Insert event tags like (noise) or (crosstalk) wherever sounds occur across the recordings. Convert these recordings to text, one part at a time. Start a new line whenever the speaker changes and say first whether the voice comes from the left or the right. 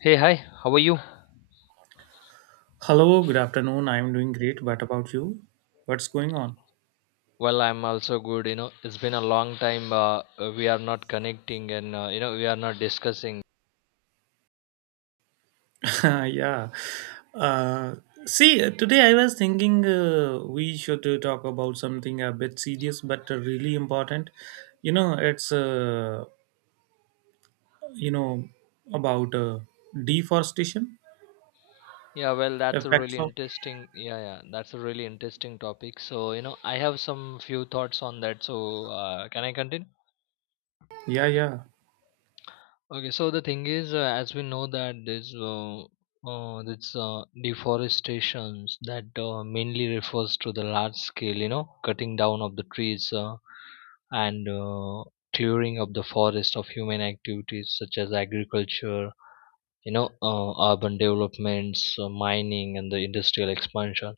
left: Hey, hi, how are you?
right: Hello, good afternoon. I'm doing great. What about you? What's going on?
left: Well, I'm also good. It's been a long time, we are not connecting, and we are not discussing.
right: (laughs) yeah. Uh, see, today I was thinking we should talk about something a bit serious but really important. You know, it's, you know, about Deforestation
left: Yeah, well,
right: effects of.
left: that's a really interesting topic. So, I have some few thoughts on that. So, can I continue?
right: Yeah, yeah.
left: Okay, so the thing is, as we know that this deforestations that mainly refers to the large scale, cutting down of the trees. And Clearing of the forest of human activities such as agriculture, urban developments, mining, and the industrial expansion.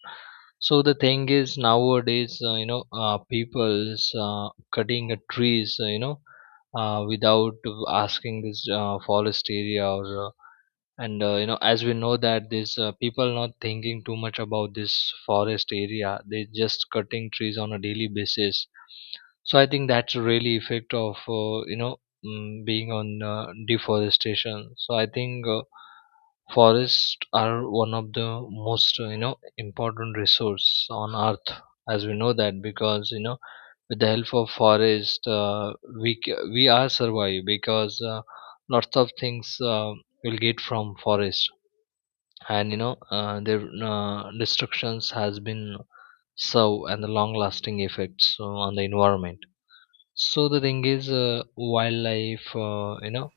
left: So the thing is nowadays, people's cutting the trees, without asking this, forest area, or and you know as we know that these, people not thinking too much about this forest area, they just cutting trees on a daily basis. So I think that's really effect of, being on, deforestation. So I think, forests are one of the most, important resource on earth. As we know that, because with the help of forest, we are survive, because lots of things will get from forest. And you know their destructions has been serve, and the long lasting effects on the environment. So the thing is, wildlife,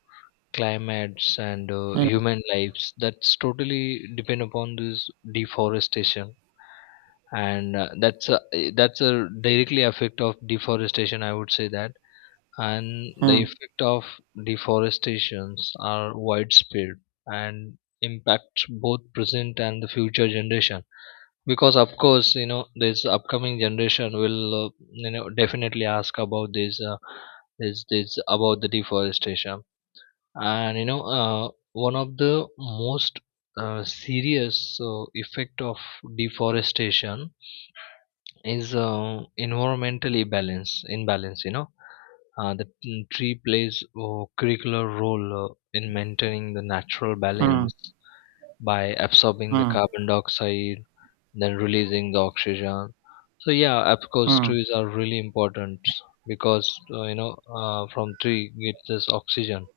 left: climates, and
right: Mm,
left: human lives, that's totally depend upon this deforestation. And that's a, that's a directly effect of deforestation, I would say that. And the
right: mm,
left: effect of deforestations are widespread and impacts both present and the future generation. Because of course this upcoming generation will, definitely ask about this about the deforestation. And one of the most, serious, effect of deforestation is, environmental imbalance, tree plays a curricular role, in maintaining the natural
right: mm,
left: balance by absorbing the
right: mm,
left: carbon dioxide, then releasing the oxygen. So yeah, of course,
right: mm,
left: trees are really important, because from tree get this oxygen,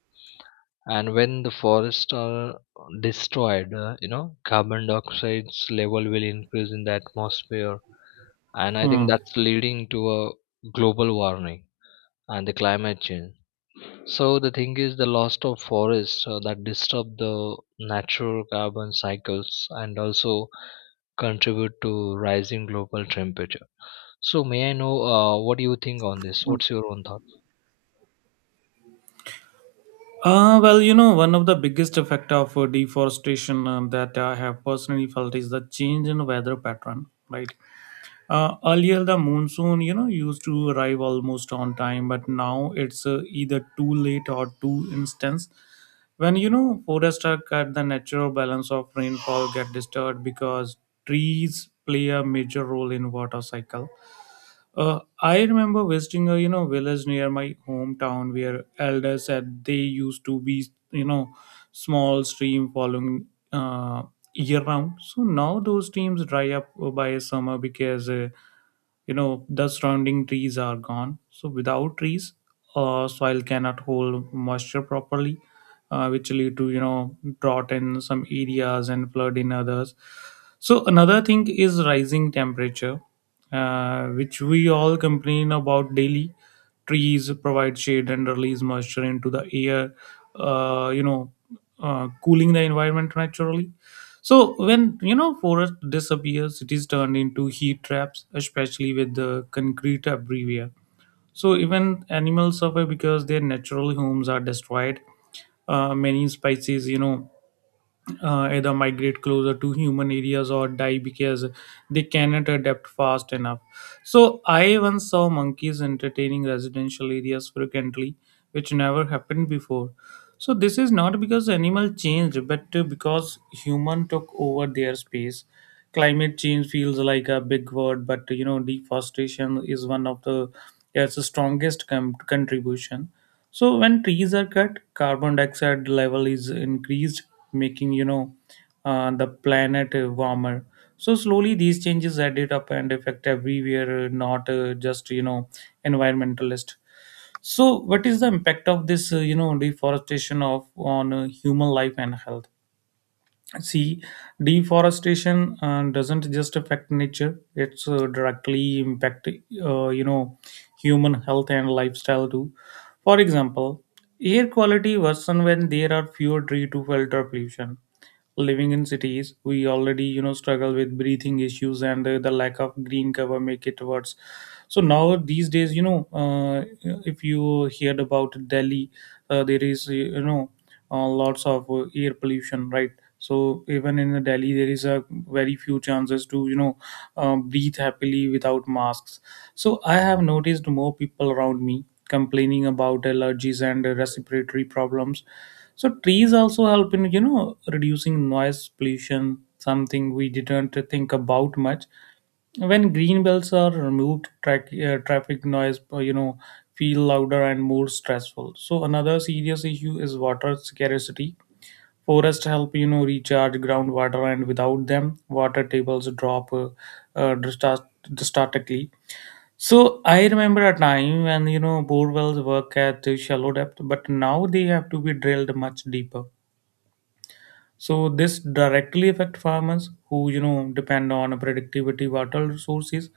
left: and when the forests are destroyed, carbon dioxide's level will increase in the atmosphere, and I think
right: mm.
left: that's leading to a global warming and the climate change. So the thing is, the loss of forests, that disturb the natural carbon cycles, and also contribute to rising global temperature. So may I know, what do you think on this? What's your own thought?
right: Well, one of the biggest effect of deforestation that I have personally felt is the change in weather pattern, right? Earlier, the monsoon, used to arrive almost on time, but now it's either too late or too instant. When forests are cut, the natural balance of rainfall get disturbed because trees play a major role in water cycle. I remember visiting a village near my hometown where elders said they used to be you know small stream following uh, year round. So now those streams dry up by summer because the surrounding trees are gone. So without trees, soil cannot hold moisture properly, which lead to drought in some areas and flood in others. So another thing is rising temperature, which we all complain about daily. Trees provide shade and release moisture into the air, uh, you know, cooling the environment naturally. So when forest disappears, cities turn into heat traps, especially with the concrete everywhere. So even animals suffer because their natural homes are destroyed. Many species, either migrate closer to human areas or die because they cannot adapt fast enough. So I once saw monkeys entertaining residential areas frequently, which never happened before. So this is not because animal changed, but because human took over their space. Climate change feels like a big word, but deforestation is one of the its strongest contribution. So when trees are cut, carbon dioxide level is increased, making the planet warmer. So slowly these changes added up and affect everywhere, not just environmentalist. So what is the impact of this deforestation of on human life and health? See, deforestation doesn't just affect nature; it's directly impact uh, you know human health and lifestyle too. For example, air quality worsen when there are fewer trees to filter pollution. Living in cities, we already struggle with breathing issues and the lack of green cover make it worse. So now these days, if you heard about Delhi, there is lots of air pollution, right? So even in the Delhi there is a very few chances to breathe happily without masks. So I have noticed more people around me complaining about allergies and respiratory problems. So trees also help in reducing noise pollution, something we didn't think about much. When green bells are removed traffic noise feel louder and more stressful. So another serious issue is water scarcity. Forests help recharge groundwater, and without them water tables drop uh, drastic- drastically. So I remember a time when bore wells work at a shallow depth, but now they have to be drilled much deeper. So this directly affect farmers who depend on productivity water resources.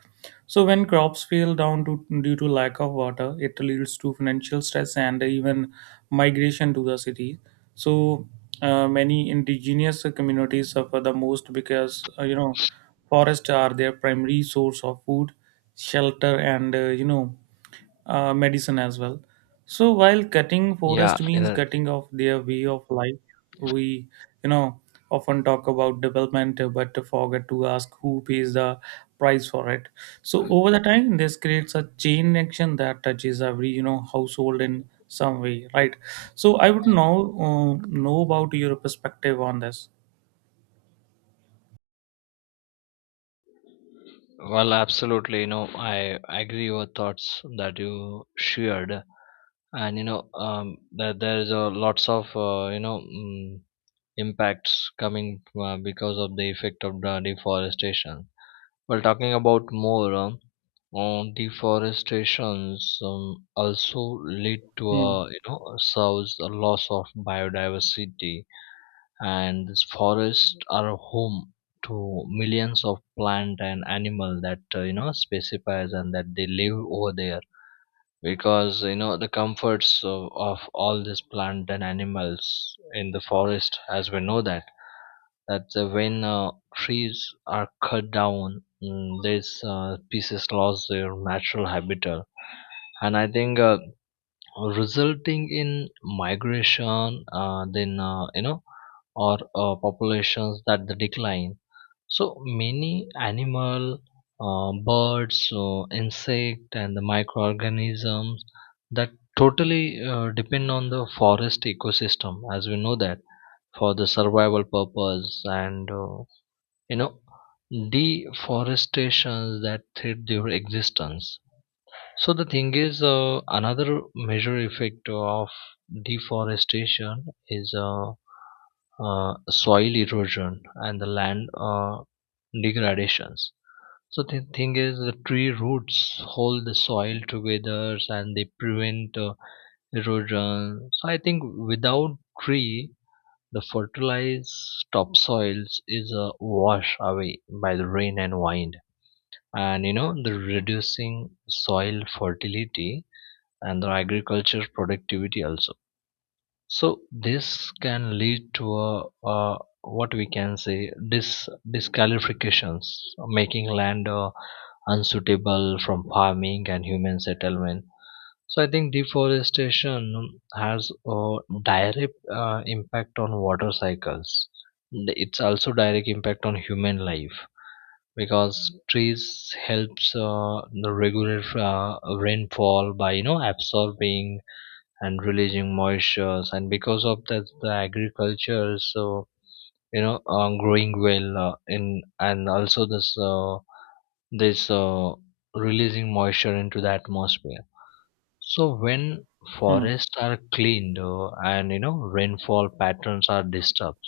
right: So when crops fail due to lack of water, it leads to financial stress and even migration to the city. So many indigenous communities suffer the most because forests are their primary source of food, shelter, and medicine as well. So while cutting
left: Yeah,
right: forest
left: you
right: means
left: know,
right: cutting off their way of life, we you know often talk about development but forget to ask who pays the price for it. So over the time, this creates a chain action that touches every household in some way, right? So I would now know about your perspective on this.
left: well, absolutely. You know, I agree your thoughts that you shared, and that there is a lots of, impacts coming, because of the effect of the deforestation. Well, talking about more, on deforestations, also lead to
right: Hmm.
left: a, serves a loss of biodiversity. And these forests are home to millions of plant and animal that, specifies, and that they live over there. Because the comforts of all these plant and animals in the forest, as we know that, that when trees are cut down, mm, these species lost their natural habitat, and I think, resulting in migration, then you know or populations that the decline. So many animal, birds, insect, and the microorganisms that totally depend on the forest ecosystem, as we know that, for the survival purpose, and, you know deforestation that threat their existence. So the thing is, another major effect of deforestation is, soil erosion and the land, degradations. So the thing is, the tree roots hold the soil together and they prevent, erosion. So I think without tree, the fertilized topsoils is, washed away by the rain and wind, and the reducing soil fertility and the agriculture productivity also. So this can lead to a, uh what we can say dis disqualifications, making land, unsuitable from farming and human settlement. So I think deforestation has a direct, impact on water cycles. It's also direct impact on human life, because trees helps regulate, rainfall by absorbing and releasing moistures, and because of that the agriculture is so, growing well, in and also this this releasing moisture into the atmosphere. So when
right: Hmm.
left: forests are cleaned, and you know rainfall patterns are disturbed,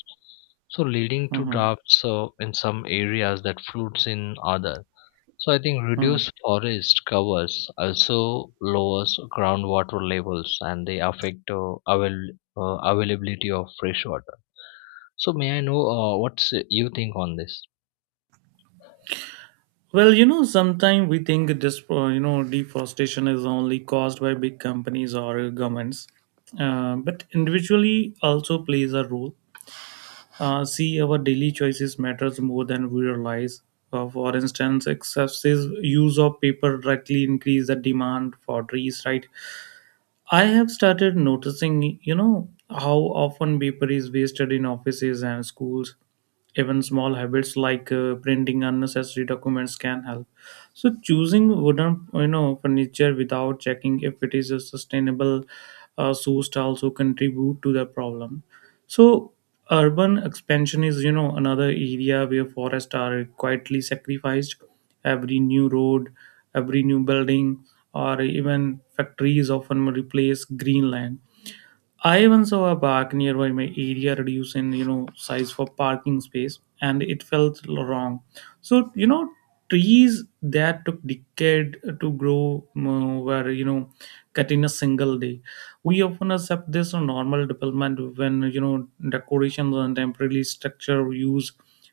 left: so leading to
right: Hmm.
left: droughts, in some areas, that floods in others. So I think
right: Hmm.
left: reduced forest covers also lowers groundwater levels, and they affect, availability of fresh water. So may I know, what's you think on this?
right: Well, sometimes we think this, deforestation is only caused by big companies or governments, but individually also plays a role. See, our daily choices matters more than we realize. For instance, excessive use of paper directly increase the demand for trees, right? I have started noticing, how often paper is wasted in offices and schools. Even small habits like printing unnecessary documents can help. So choosing wooden, furniture without checking if it is a sustainable sourced also contribute to the problem. So urban expansion is, another area where forests are quietly sacrificed. Every new road, every new building, or even factories often replace green land. I once saw a park nearby my area reduce in size for parking space, and it felt wrong. So trees that took decade to grow were cut in a single day. We often accept this on normal development when decorations and temporary structure use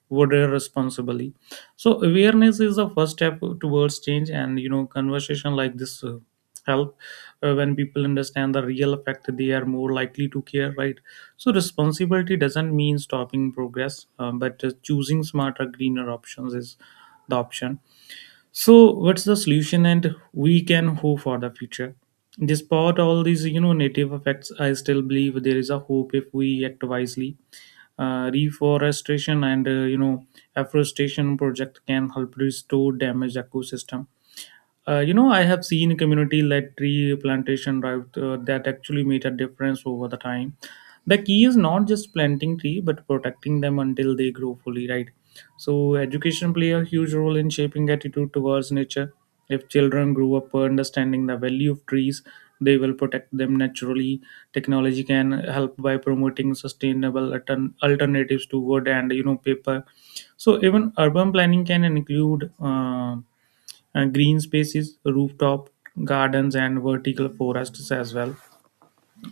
right: were responsibly. So awareness is the first step towards change, and conversation like this help. When people understand the real effect, they are more likely to care, right? So responsibility doesn't mean stopping progress, but choosing smarter greener options is the option. So what's the solution and we can hope for the future? Despite all these native effects, I still believe there is a hope if we act wisely. Reforestation and afforestation project can help restore damaged ecosystem. I have seen community-led tree plantation drive that actually made a difference over the time. The key is not just planting tree, but protecting them until they grow fully, right? So education play a huge role in shaping attitude towards nature. If children grow up understanding the value of trees, they will protect them naturally. Technology can help by promoting sustainable alternatives to wood and paper. So even urban planning can include. Green spaces, rooftop gardens, and vertical forests as well.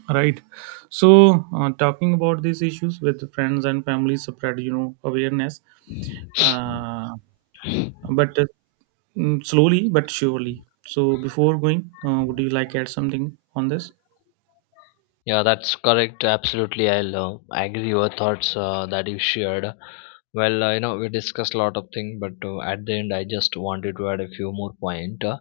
right: Right. So, talking about these issues with friends and family spread, awareness. Uh, but uh, slowly but surely. So, before going, would you like to add something on this?
left: Yeah, that's correct. Absolutely, I'll, agree your thoughts, that you shared. Well, we discussed a lot of things, but, at the end, I just wanted to add a few more point. Uh,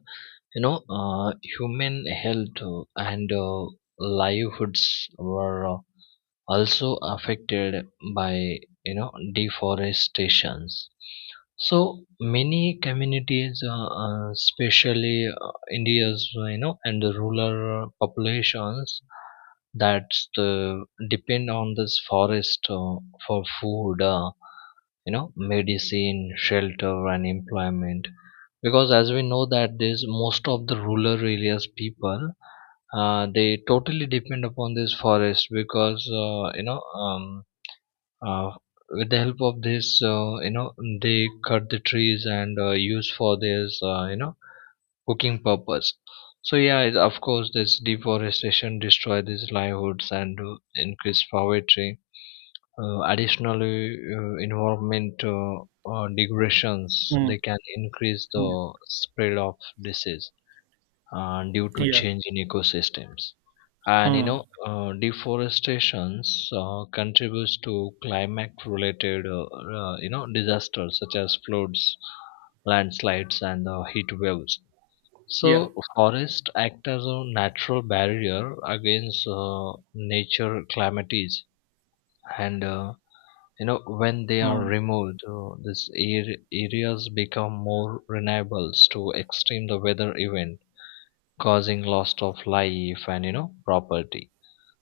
left: you know, uh, Human health and livelihoods were, also affected by you know deforestations. So many communities, especially, uh, india's, and the rural populations, that depend on this forest, for food, medicine, shelter, and employment. Because as we know that this most of the rural areas people, they totally depend upon this forest, because uh, with the help of this, they cut the trees and, use for this, cooking purpose. So yeah, of course this deforestation destroy these livelihoods and, increase poverty. Additionally, environmental, degradations
right: Mm,
left: they can increase the
right: mm,
left: spread of disease, due to
right: yeah.
left: change in ecosystems. And you
right: Mm,
left: know, deforestations, contributes to climate-related, disasters such as floods, landslides, and, heat waves.
right: yeah.
left: So, forest act as a natural barrier against, nature calamities, and, when they are
right: Mm,
left: removed, areas become more vulnerable to extreme the weather event, causing loss of life and property.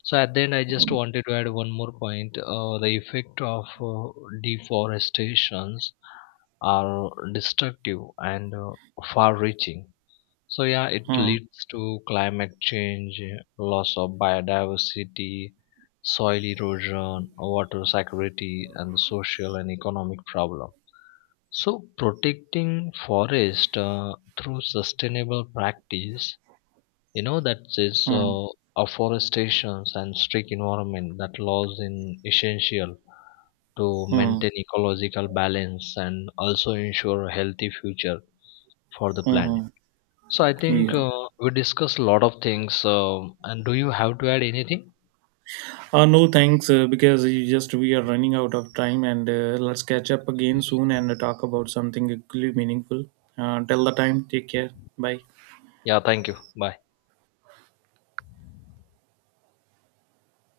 left: So at the end I just
right: mm,
left: wanted to add one more point, the effect of, uh, deforestations are destructive, and, far reaching. So yeah, it
right: mm,
left: leads to climate change, loss of biodiversity, soil erosion, water scarcity, and social and economic problem. So protecting forest, through sustainable practice, that is,
right: mm,
left: afforestation and strict environment that laws in essential to
right: mm,
left: maintain ecological balance, and also ensure a healthy future for the planet.
right: mm,
left: So I think,
right: yeah.
left: we discussed a lot of things. And do you have to add anything?
right: No thanks, because you just we are running out of time, and let's catch up again soon and talk about something equally meaningful. Till the time, take care. Bye.
left: Yeah, thank you. Bye.